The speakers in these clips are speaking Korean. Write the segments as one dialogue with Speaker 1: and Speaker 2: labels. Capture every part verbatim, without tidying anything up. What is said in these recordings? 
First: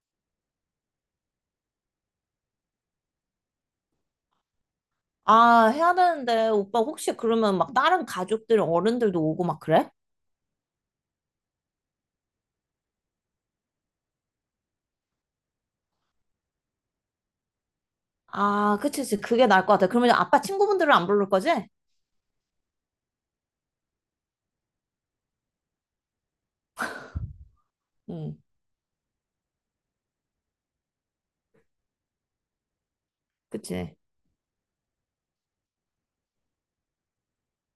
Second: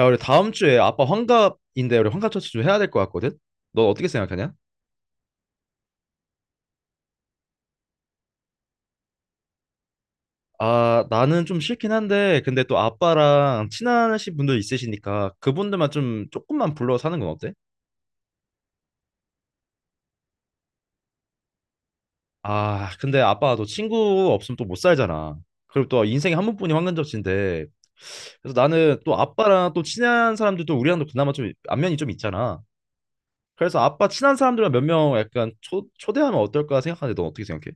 Speaker 1: 야, 우리 다음 주에 아빠 환갑인데 우리 환갑 잔치 좀 해야 될 것 같거든? 너 어떻게 생각하냐?
Speaker 2: 아, 해야 되는데, 오빠 혹시 그러면 막 다른 가족들, 어른들도 오고 막 그래?
Speaker 1: 아, 나는 좀 싫긴 한데 근데 또 아빠랑 친하신 분들 있으시니까 그분들만 좀 조금만 불러서 하는 건 어때?
Speaker 2: 아, 그치, 그치. 그게 나을 것 같아. 그러면 아빠 친구분들은 안 부를 거지?
Speaker 1: 아, 근데 아빠가 또 친구 없으면 또 못 살잖아. 그리고 또 인생에 한 번뿐이 환갑 잔치인데
Speaker 2: 응,
Speaker 1: 그래서 나는 또 아빠랑 또 친한 사람들도 우리랑도 그나마 좀 안면이 좀 있잖아. 그래서
Speaker 2: 그치.
Speaker 1: 아빠 친한 사람들만 몇 명 약간 초, 초대하면 어떨까 생각하는데 넌 어떻게 생각해?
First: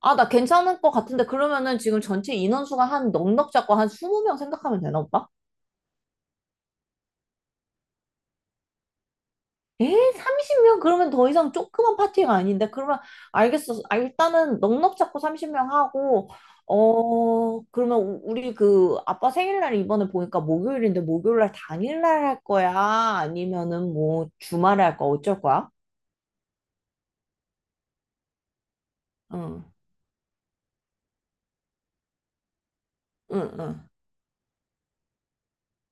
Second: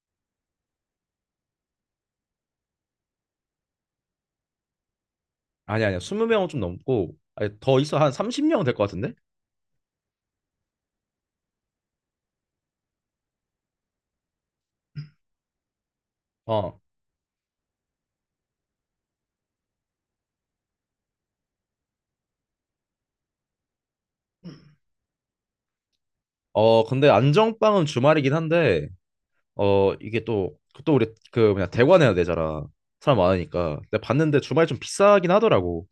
Speaker 2: 아, 나 괜찮을 것 같은데, 그러면은 지금 전체 인원수가 한 넉넉 잡고 한 이십 명 생각하면 되나, 오빠?
Speaker 1: 아니 아니야. 이십 명은 좀 넘고 아니, 더 있어. 한 삼십 명 될 것 같은데?
Speaker 2: 에? 삼십 명? 그러면 더 이상 조그만 파티가 아닌데? 그러면 알겠어. 아, 일단은 넉넉 잡고 삼십 명 하고,
Speaker 1: 어.
Speaker 2: 어, 그러면 우- 우리 그 아빠 생일날 이번에 보니까 목요일인데 목요일날 당일날 할 거야? 아니면은 뭐 주말에 할 거야? 어쩔 거야?
Speaker 1: 어, 근데 안정빵은 주말이긴 한데
Speaker 2: 응,
Speaker 1: 어, 이게 또 그 또 우리 그 뭐냐 대관해야 되잖아. 사람
Speaker 2: 응,
Speaker 1: 많으니까.
Speaker 2: 응.
Speaker 1: 근데 봤는데 주말 좀 비싸긴 하더라고.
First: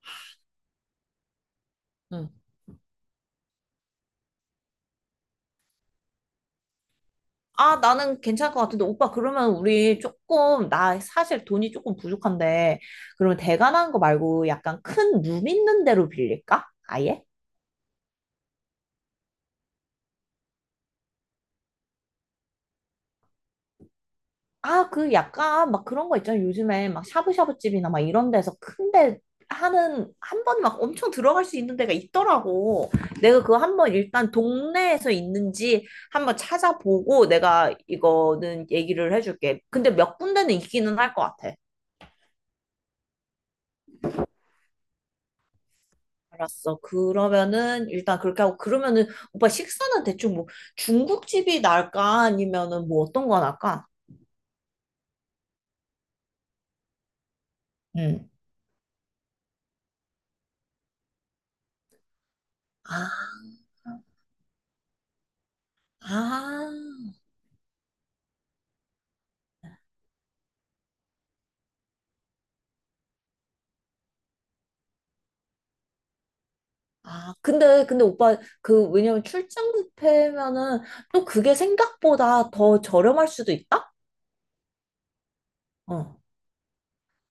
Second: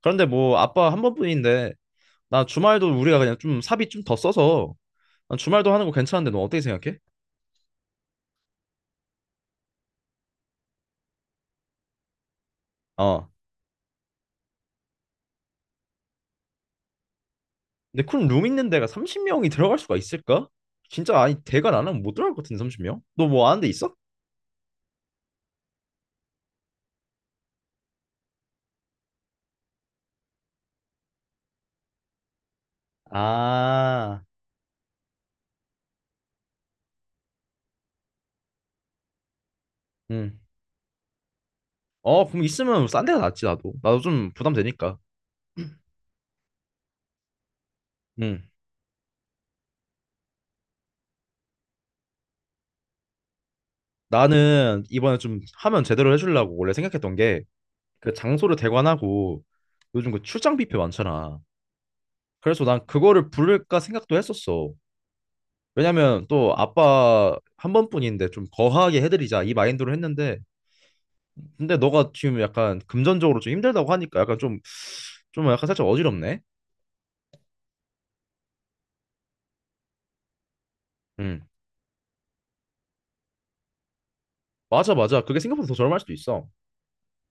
Speaker 1: 그런데 뭐 아빠 한 번뿐인데
Speaker 2: 응.
Speaker 1: 나 주말도 우리가 그냥 좀 사비 좀 더 써서 난 주말도 하는 거 괜찮은데 너 어떻게 생각해?
Speaker 2: 아, 나는 괜찮을 것 같은데, 오빠, 그러면 우리 조금, 나 사실 돈이 조금 부족한데,
Speaker 1: 어.
Speaker 2: 그러면 대관하는 거 말고 약간 큰 룸 있는 데로 빌릴까? 아예?
Speaker 1: 근데 큰 룸 있는 데가 삼십 명이 들어갈 수가 있을까? 진짜 아니 대관 안 하면 못 들어갈 것 같은데 삼십 명? 너 뭐 아는 데 있어?
Speaker 2: 아, 그 약간 막 그런 거 있잖아요. 요즘에 막 샤브샤브 집이나 막 이런 데서 큰데 하는 한 번 막 엄청 들어갈 수 있는 데가 있더라고. 내가 그거 한번
Speaker 1: 아,
Speaker 2: 일단 동네에서 있는지 한번 찾아보고 내가 이거는 얘기를 해줄게. 근데 몇
Speaker 1: 응.
Speaker 2: 군데는 있기는 할 것 같아.
Speaker 1: 어, 그럼 있으면 뭐 싼 데가 낫지, 나도. 나도 좀 부담되니까.
Speaker 2: 알았어. 그러면은 일단
Speaker 1: 응.
Speaker 2: 그렇게 하고 그러면은 오빠 식사는 대충 뭐 중국집이 나을까 아니면은 뭐 어떤 거 나을까?
Speaker 1: 나는 이번에 좀 하면 제대로 해주려고 원래 생각했던 게, 그
Speaker 2: 응.
Speaker 1: 장소를 대관하고, 요즘 그 출장 뷔페 많잖아. 그래서 난 그거를
Speaker 2: 아,
Speaker 1: 부를까 생각도 했었어. 왜냐면 또
Speaker 2: 아.
Speaker 1: 아빠 한 번뿐인데 좀 거하게 해드리자 이 마인드로 했는데, 근데 너가 지금 약간 금전적으로 좀 힘들다고 하니까 약간 좀, 좀 약간 살짝 어지럽네.
Speaker 2: 아, 근데, 근데 오빠, 그, 왜냐면 출장 뷔페면은 또
Speaker 1: 응.
Speaker 2: 그게 생각보다 더 저렴할 수도 있다?
Speaker 1: 맞아, 맞아. 그게 생각보다 더 저렴할 수도
Speaker 2: 어.
Speaker 1: 있어.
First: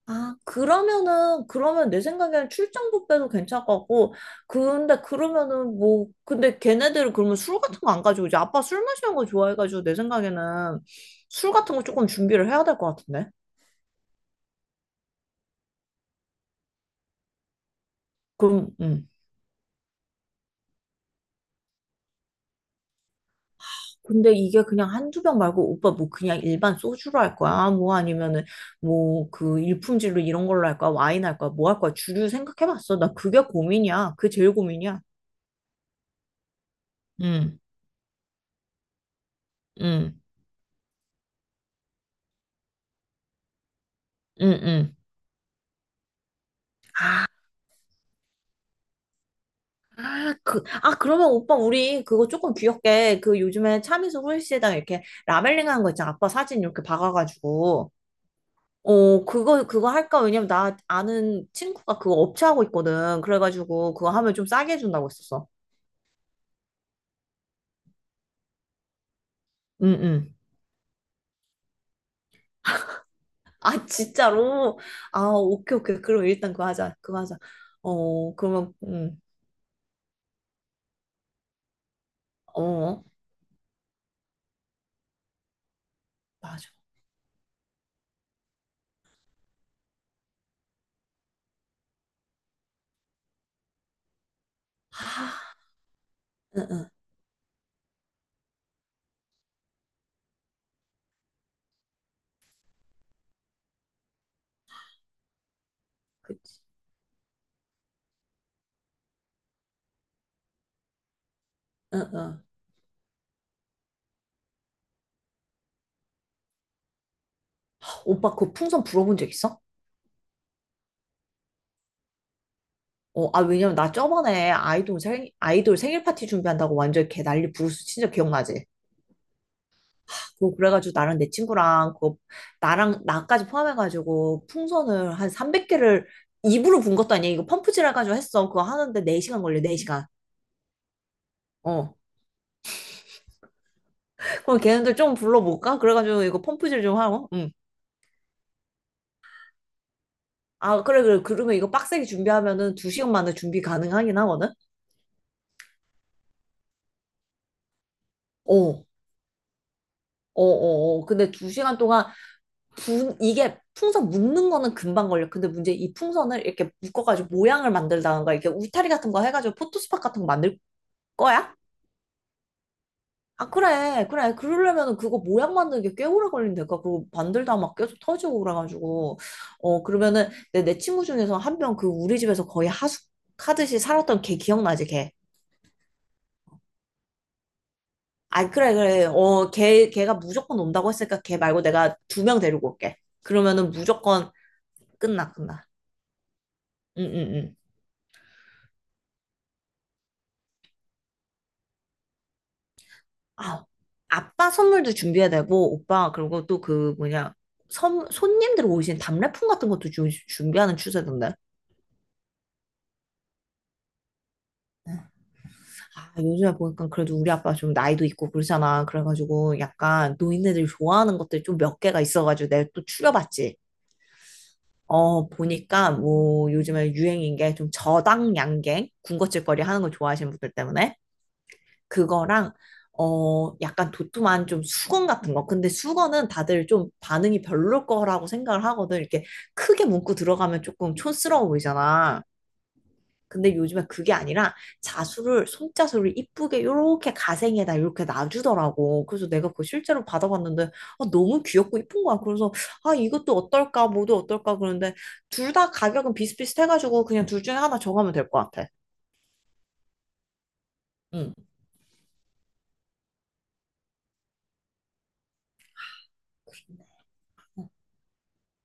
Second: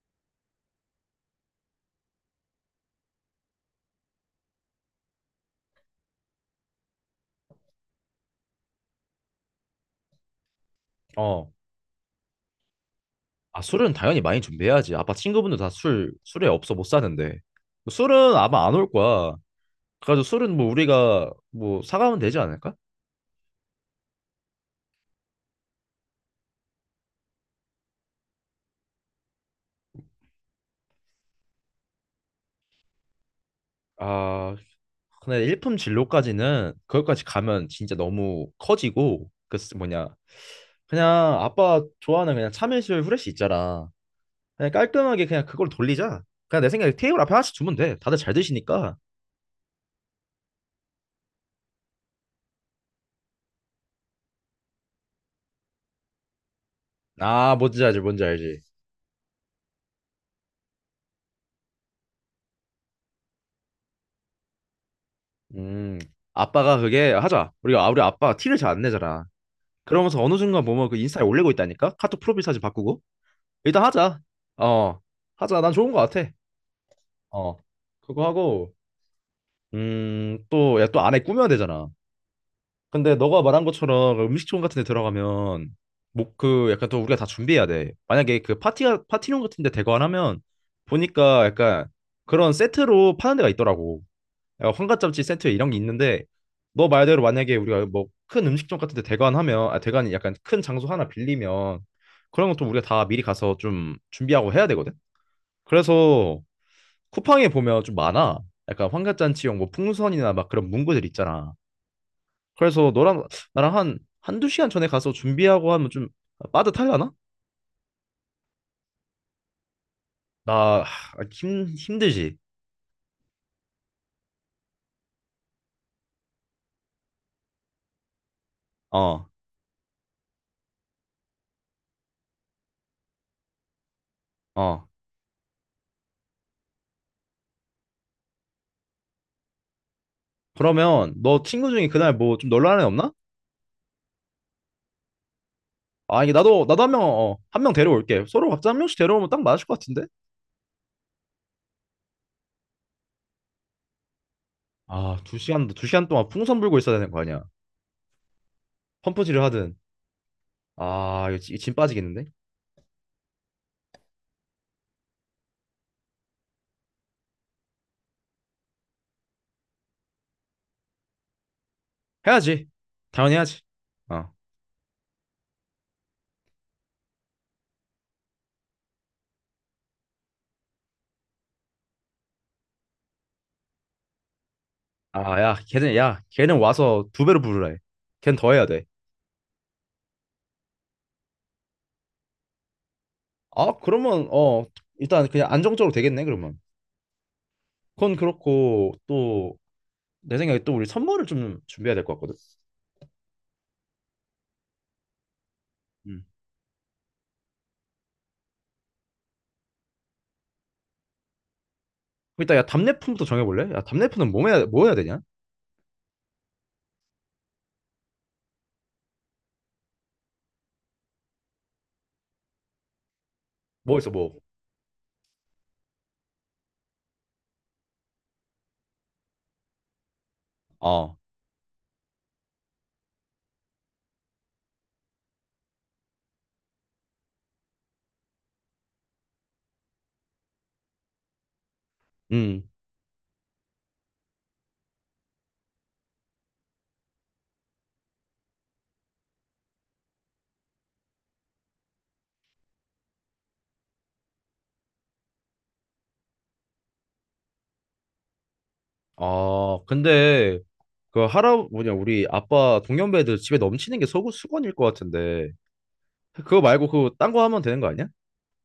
Speaker 2: 아, 그러면은, 그러면 내 생각에는 출장 뷔페도 괜찮을 것 같고, 근데 그러면은 뭐, 근데 걔네들은 그러면 술 같은 거 안 가지고 이제 아빠 술 마시는 거 좋아해가지고 내 생각에는
Speaker 1: 어.
Speaker 2: 술 같은 거 조금 준비를 해야 될 것 같은데?
Speaker 1: 아, 술은 당연히 많이 준비해야지. 아빠 친구분들 다 술, 술에 없어 못 사는데. 술은 아마
Speaker 2: 그럼,
Speaker 1: 안 올
Speaker 2: 음.
Speaker 1: 거야. 그래가지고 술은 뭐 우리가 뭐 사가면 되지 않을까?
Speaker 2: 근데 이게 그냥 한두 병 말고 오빠 뭐 그냥 일반 소주로 할 거야? 뭐 아니면은 뭐 그 일품질로 이런 걸로 할 거야? 와인 할 거야? 뭐 할 거야? 주류 생각해봤어. 나 그게 고민이야. 그게 제일
Speaker 1: 아,
Speaker 2: 고민이야.
Speaker 1: 근데 일품 진로까지는 그것까지
Speaker 2: 응,
Speaker 1: 가면 진짜 너무 커지고 그 쓰- 뭐냐
Speaker 2: 응.
Speaker 1: 그냥 아빠 좋아하는 그냥 참이슬 후레쉬 있잖아.
Speaker 2: 응,
Speaker 1: 그냥
Speaker 2: 응.
Speaker 1: 깔끔하게 그냥 그걸 돌리자. 그냥 내 생각에 테이블
Speaker 2: 아,
Speaker 1: 앞에 하나씩 주면 돼. 다들 잘 드시니까.
Speaker 2: 아, 그, 아, 그러면 오빠, 우리 그거 조금 귀엽게, 그 요즘에 참이슬 홀씨에다가 이렇게 라벨링 하는 거 있잖아. 아빠 사진 이렇게
Speaker 1: 아, 뭔지
Speaker 2: 박아가지고.
Speaker 1: 알지, 뭔지 알지.
Speaker 2: 어, 그거, 그거 할까? 왜냐면 나 아는 친구가 그거 업체 하고 있거든. 그래가지고 그거 하면 좀 싸게 해준다고 했었어.
Speaker 1: 음, 아빠가 그게 하자. 우리가 아, 우리 아빠가 티를 잘 안 내잖아. 그러면서
Speaker 2: 응응.
Speaker 1: 어느 순간 보면 그 인스타에 올리고 있다니까? 카톡 프로필 사진 바꾸고. 일단
Speaker 2: 아,
Speaker 1: 하자.
Speaker 2: 진짜로?
Speaker 1: 어,
Speaker 2: 아,
Speaker 1: 하자. 난
Speaker 2: 오케이,
Speaker 1: 좋은 거
Speaker 2: 오케이.
Speaker 1: 같아.
Speaker 2: 그럼 일단 그거 하자. 그거 하자.
Speaker 1: 어, 그거
Speaker 2: 어,
Speaker 1: 하고,
Speaker 2: 그러면, 음,
Speaker 1: 음, 또, 야, 또 안에 꾸며야 되잖아.
Speaker 2: 어,
Speaker 1: 근데 너가 말한 것처럼 그 음식점 같은 데 들어가면, 뭐, 그,
Speaker 2: 맞아.
Speaker 1: 약간 또 우리가 다 준비해야 돼. 만약에 그 파티가, 파티룸 같은 데 대관 하면, 보니까 약간 그런 세트로 파는 데가 있더라고. 야, 환가짬치 세트에
Speaker 2: 아,
Speaker 1: 이런 게 있는데
Speaker 2: 응,
Speaker 1: 너
Speaker 2: 응.
Speaker 1: 말대로 만약에 우리가 뭐 큰 음식점 같은 데 대관하면 아 대관이 약간 큰 장소 하나 빌리면 그런 것도 우리가 다 미리 가서 좀 준비하고 해야 되거든.
Speaker 2: 그,
Speaker 1: 그래서 쿠팡에 보면 좀 많아. 약간 환갑잔치용 뭐 풍선이나 막 그런 문구들 있잖아.
Speaker 2: 응, 응.
Speaker 1: 그래서 너랑 나랑 한 한두 시간 전에 가서 준비하고 하면 좀 빠듯하려나?
Speaker 2: 오빠, 그 풍선 불어본 적 있어?
Speaker 1: 나 하, 힘 힘들지.
Speaker 2: 어, 아, 왜냐면 나 저번에 아이돌 생, 아이돌 생일 파티 준비한다고 완전 개 난리 부르스 진짜 기억나지?
Speaker 1: 어.
Speaker 2: 그 그래가지고 나랑 내 친구랑, 그, 나랑, 나까지 포함해가지고
Speaker 1: 어.
Speaker 2: 풍선을 한 삼백 개를 입으로 분 것도 아니야. 이거 펌프질 해가지고 했어. 그거 하는데 네 시간 걸려, 네 시간.
Speaker 1: 그러면 너 친구 중에 그날 뭐 좀 놀라는 애 없나?
Speaker 2: 그럼 걔네들 좀 불러볼까?
Speaker 1: 아,
Speaker 2: 그래가지고
Speaker 1: 이게
Speaker 2: 이거
Speaker 1: 나도,
Speaker 2: 펌프질
Speaker 1: 나도 한
Speaker 2: 좀
Speaker 1: 명,
Speaker 2: 하고.
Speaker 1: 어,
Speaker 2: 응.
Speaker 1: 한 명 데려올게. 서로 각자 한 명씩 데려오면 딱 맞을 것 같은데?
Speaker 2: 아, 그래, 그래. 그러면 이거 빡세게 준비하면은 두 시간 만에 준비 가능하긴 하거든?
Speaker 1: 아, 두 시간, 두 시간 동안 풍선 불고 있어야 되는 거 아니야.
Speaker 2: 어, 어,
Speaker 1: 펌프질을 하든.
Speaker 2: 어, 어.
Speaker 1: 아,
Speaker 2: 근데
Speaker 1: 이거
Speaker 2: 두
Speaker 1: 진, 진
Speaker 2: 시간 동안
Speaker 1: 빠지겠는데?
Speaker 2: 분, 이게 풍선 묶는 거는 금방 걸려. 근데 문제 이 풍선을 이렇게 묶어가지고 모양을 만들다가 이렇게 울타리 같은 거 해가지고 포토스팟 같은 거 만들 거야?
Speaker 1: 해야지. 당연히
Speaker 2: 아,
Speaker 1: 해야지.
Speaker 2: 그래,
Speaker 1: 어.
Speaker 2: 그래. 그러려면 그거 모양 만드는 게 꽤 오래 걸린다니까. 그거 만들다 막 계속 터지고 그래가지고. 어, 그러면은 내, 내 친구 중에서 한 명 그 우리 집에서 거의 하숙하듯이 살았던 걔 기억나지, 걔?
Speaker 1: 아, 야, 걔는, 야, 걔는 와서 두 배로 부르라 해. 걘
Speaker 2: 아,
Speaker 1: 더 해야
Speaker 2: 그래,
Speaker 1: 돼.
Speaker 2: 그래. 어, 걔, 걔가 무조건 온다고 했으니까 걔 말고 내가 두 명 데리고 올게. 그러면은
Speaker 1: 아, 그러면,
Speaker 2: 무조건
Speaker 1: 어, 일단
Speaker 2: 끝나,
Speaker 1: 그냥
Speaker 2: 끝나.
Speaker 1: 안정적으로 되겠네, 그러면.
Speaker 2: 응, 응, 응.
Speaker 1: 그건 그렇고, 또, 내 생각에 또 우리 선물을 좀 준비해야 될 것 같거든.
Speaker 2: 아, 아빠 선물도 준비해야 되고, 오빠,
Speaker 1: 음.
Speaker 2: 그리고 또 그 뭐냐. 선, 손님들 오신 답례품 같은 것도 주, 준비하는 추세던데.
Speaker 1: 일단, 야, 답례품부터 정해볼래? 야, 답례품은 뭐 해야, 뭐 해야 되냐?
Speaker 2: 아, 요즘에 보니까 그래도 우리 아빠 좀 나이도 있고 그러잖아. 그래가지고 약간 노인네들이 좋아하는 것들 좀 몇 개가 있어가지고 내가 또 추려봤지.
Speaker 1: 뭐 있어, 뭐.
Speaker 2: 어, 보니까 뭐 요즘에 유행인 게 좀 저당 양갱, 군것질거리 하는 거 좋아하시는 분들 때문에
Speaker 1: 어.
Speaker 2: 그거랑 어, 약간 도톰한 좀 수건 같은 거. 근데 수건은 다들 좀 반응이 별로일 거라고 생각을 하거든. 이렇게 크게 문구 들어가면 조금 촌스러워 보이잖아.
Speaker 1: 음.
Speaker 2: 근데 요즘에 그게 아니라 자수를 손자수를 이쁘게 요렇게 가생에다 이렇게 놔주더라고. 그래서 내가 그거 실제로 받아봤는데 아, 너무 귀엽고 이쁜 거야. 그래서 아 이것도 어떨까 뭐도 어떨까 그러는데 둘 다 가격은 비슷비슷해가지고 그냥 둘 중에 하나 정하면 될 것 같아.
Speaker 1: 아, 근데 그
Speaker 2: 응.
Speaker 1: 할아 뭐냐 우리 아빠 동년배들 집에 넘치는 게 서구 수건일 것 같은데 그거 말고 그 딴 거 하면 되는 거 아니야?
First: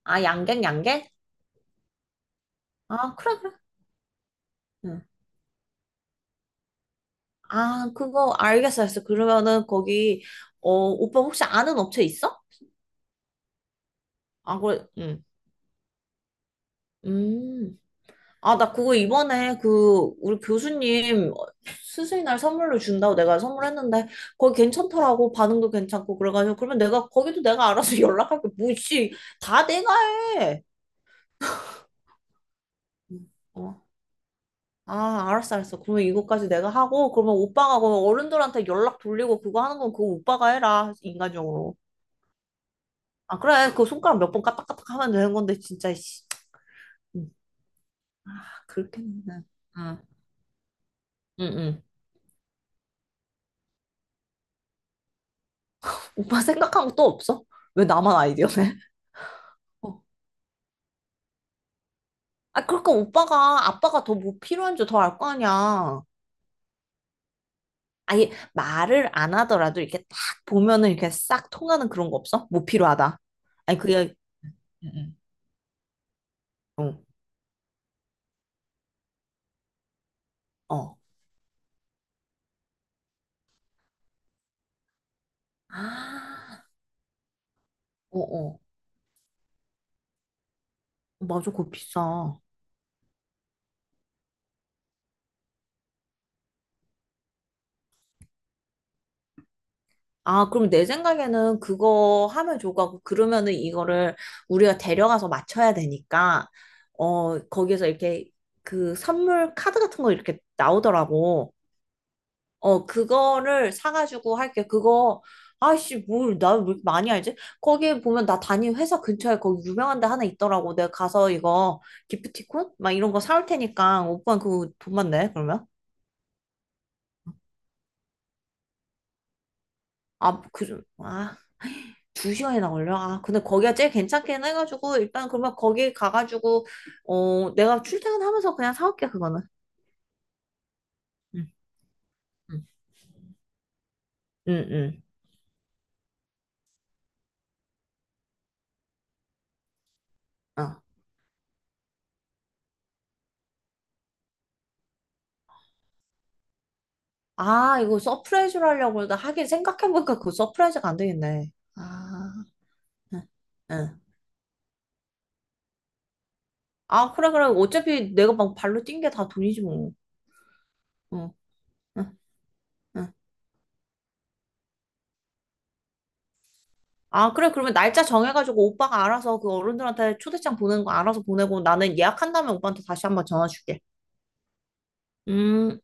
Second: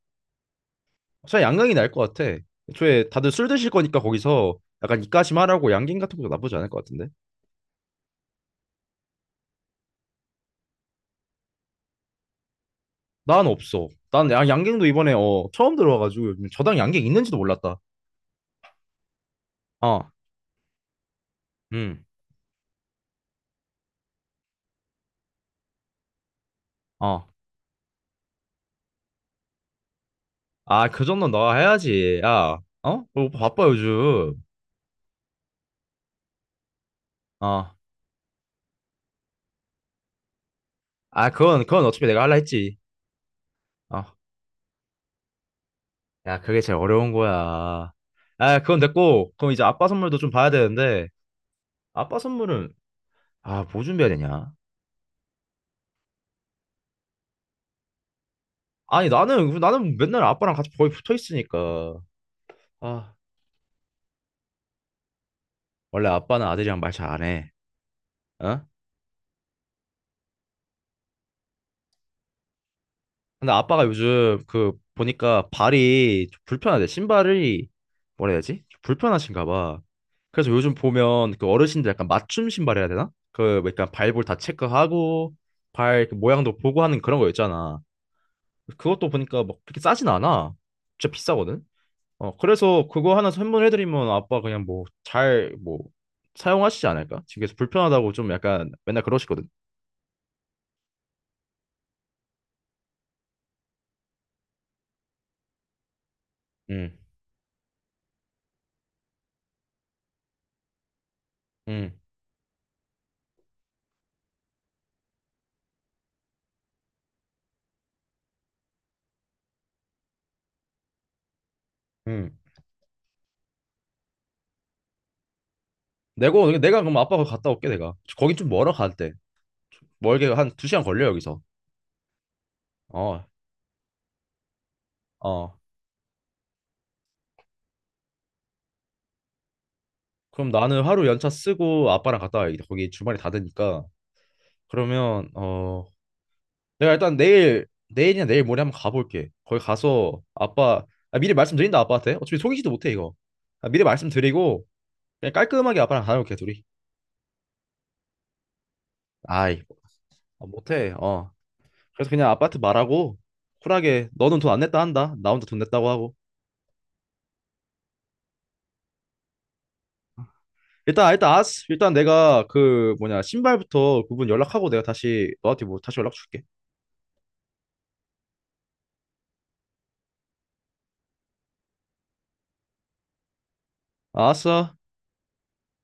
Speaker 2: 아 양갱 양갱?
Speaker 1: 차라리 양강이 나을 것 같아. 애초에
Speaker 2: 아
Speaker 1: 다들
Speaker 2: 그래
Speaker 1: 술
Speaker 2: 그래.
Speaker 1: 드실 거니까 거기서
Speaker 2: 응.
Speaker 1: 약간 입가심 하라고 양갱 같은 것도 나쁘지 않을 것 같은데.
Speaker 2: 아 그거 알겠어 알겠어. 그러면은 거기 어 오빠 혹시 아는 업체 있어?
Speaker 1: 난 없어. 난 야-
Speaker 2: 아
Speaker 1: 양갱도
Speaker 2: 그래.
Speaker 1: 이번에
Speaker 2: 응.
Speaker 1: 어 처음 들어와가지고 요즘 저당 양갱 있는지도
Speaker 2: 음.
Speaker 1: 몰랐다.
Speaker 2: 아, 나 그거 이번에
Speaker 1: 어,
Speaker 2: 그 우리 교수님
Speaker 1: 음,
Speaker 2: 스승의 날 선물로 준다고 내가 선물했는데 거기 괜찮더라고 반응도 괜찮고 그래가지고 그러면 내가
Speaker 1: 어.
Speaker 2: 거기도 내가 알아서 연락할게 뭐지 다 내가 해.
Speaker 1: 아, 그 정도는 너가 해야지. 야, 어? 오빠 바빠
Speaker 2: 어.
Speaker 1: 요즘.
Speaker 2: 아, 알았어, 알았어. 그러면 이거까지 내가 하고 그러면
Speaker 1: 어.
Speaker 2: 오빠가 그 어른들한테 연락 돌리고 그거 하는 건 그거 오빠가 해라
Speaker 1: 아, 그건
Speaker 2: 인간적으로.
Speaker 1: 그건 어차피 내가 할라 했지.
Speaker 2: 아, 그래. 그
Speaker 1: 어.
Speaker 2: 손가락 몇 번 까딱까딱 하면 되는 건데 진짜 씨.
Speaker 1: 야, 그게 제일 어려운
Speaker 2: 음,
Speaker 1: 거야. 아, 그건 됐고,
Speaker 2: 그렇게는.
Speaker 1: 그럼 이제 아빠
Speaker 2: 응,
Speaker 1: 선물도 좀 봐야 되는데,
Speaker 2: 응, 응.
Speaker 1: 아빠 선물은, 아, 뭐 준비해야 되냐?
Speaker 2: 오빠 생각한 것도 없어? 왜 나만 아이디어네?
Speaker 1: 아니, 나는, 나는 맨날 아빠랑 같이 거의 붙어 있으니까.
Speaker 2: 아, 그러니까
Speaker 1: 아,
Speaker 2: 오빠가 아빠가 더 뭐 필요한 줄 더 알 거 아니야.
Speaker 1: 원래 아빠는 아들이랑 말 잘 안 해.
Speaker 2: 아니,
Speaker 1: 어?
Speaker 2: 말을 안 하더라도 이렇게 딱 보면은 이렇게 싹 통하는 그런 거 없어? 뭐 필요하다.
Speaker 1: 근데
Speaker 2: 아니,
Speaker 1: 아빠가
Speaker 2: 그게,
Speaker 1: 요즘 그,
Speaker 2: 응,
Speaker 1: 보니까 발이 좀 불편하대.
Speaker 2: 응.
Speaker 1: 신발이, 뭐라 해야 되지? 좀 불편하신가 봐. 그래서 요즘
Speaker 2: 어, 어.
Speaker 1: 보면 그 어르신들 약간 맞춤 신발 해야 되나? 그, 뭐 약간 발볼 다 체크하고, 발그 모양도
Speaker 2: 아,
Speaker 1: 보고 하는 그런 거 있잖아.
Speaker 2: 어, 어.
Speaker 1: 그것도 보니까 막 그렇게 싸진 않아. 진짜
Speaker 2: 맞아,
Speaker 1: 비싸거든.
Speaker 2: 그거 비싸.
Speaker 1: 어, 그래서 그거 하나 선물해드리면 아빠 그냥 뭐 잘 뭐 사용하시지 않을까? 그래서 불편하다고 좀 약간 맨날 그러시거든.
Speaker 2: 아, 그럼 내 생각에는 그거 하면 좋을 것 같고, 그러면은 이거를 우리가 데려가서 맞춰야 되니까,
Speaker 1: 응,
Speaker 2: 어, 거기에서 이렇게 그 선물 카드 같은 거 이렇게 나오더라고.
Speaker 1: 응,
Speaker 2: 어, 그거를 사가지고 할게. 그거, 아이씨, 뭘, 나 왜 이렇게 많이 알지? 거기에 보면 나 다니는 회사 근처에 거기 유명한 데 하나 있더라고. 내가 가서 이거
Speaker 1: 응.
Speaker 2: 기프티콘? 막 이런 거 사올 테니까 오빠 그거 돈만 내, 그러면?
Speaker 1: 내가 내가 그럼 아빠 거 갔다 올게 내가. 거긴 좀 멀어 갈 때. 좀 멀게
Speaker 2: 아,
Speaker 1: 한
Speaker 2: 그,
Speaker 1: 두
Speaker 2: 좀-
Speaker 1: 시간 걸려
Speaker 2: 아,
Speaker 1: 여기서.
Speaker 2: 두 시간이나 걸려? 아,
Speaker 1: 어,
Speaker 2: 근데 거기가 제일 괜찮긴 해가지고 일단 그러면
Speaker 1: 어.
Speaker 2: 거기 가가지고, 어, 내가 출퇴근하면서 그냥 사올게, 그거는.
Speaker 1: 그럼 나는 하루 연차
Speaker 2: 응,
Speaker 1: 쓰고 아빠랑 갔다
Speaker 2: 응,
Speaker 1: 와야겠다. 거기 주말에 닫으니까.
Speaker 2: 응,
Speaker 1: 그러면 어 내가 일단 내일 내일이나 내일 모레 한번 가볼게. 거기 가서
Speaker 2: 응. 어.
Speaker 1: 아빠 아, 미리 말씀드린다 아빠한테. 어차피 속이지도 못해 이거. 아, 미리 말씀드리고 그냥 깔끔하게 아빠랑 다녀올게 둘이.
Speaker 2: 아, 이거 서프라이즈로 하려고 그러다 하긴
Speaker 1: 아이
Speaker 2: 생각해보니까 그거
Speaker 1: 아,
Speaker 2: 서프라이즈가
Speaker 1: 못해.
Speaker 2: 안
Speaker 1: 어.
Speaker 2: 되겠네.
Speaker 1: 그래서 그냥
Speaker 2: 아.
Speaker 1: 아빠한테 말하고
Speaker 2: 응, 응.
Speaker 1: 쿨하게 너는 돈 안 냈다 한다. 나 혼자 돈 냈다고 하고.
Speaker 2: 아, 그래, 그래. 어차피 내가 막 발로 뛴 게 다 돈이지, 뭐.
Speaker 1: 일단
Speaker 2: 응,
Speaker 1: 일단 아스 일단
Speaker 2: 응,
Speaker 1: 내가 그
Speaker 2: 응.
Speaker 1: 뭐냐 신발부터 그분 연락하고 내가 다시 너한테 뭐 다시 연락 줄게.
Speaker 2: 아, 그래. 그러면 날짜 정해가지고 오빠가 알아서 그 어른들한테 초대장 보내는 거 알아서 보내고 나는 예약한 다음에 오빠한테 다시 한번 전화 줄게.
Speaker 1: 알았어.
Speaker 2: 음.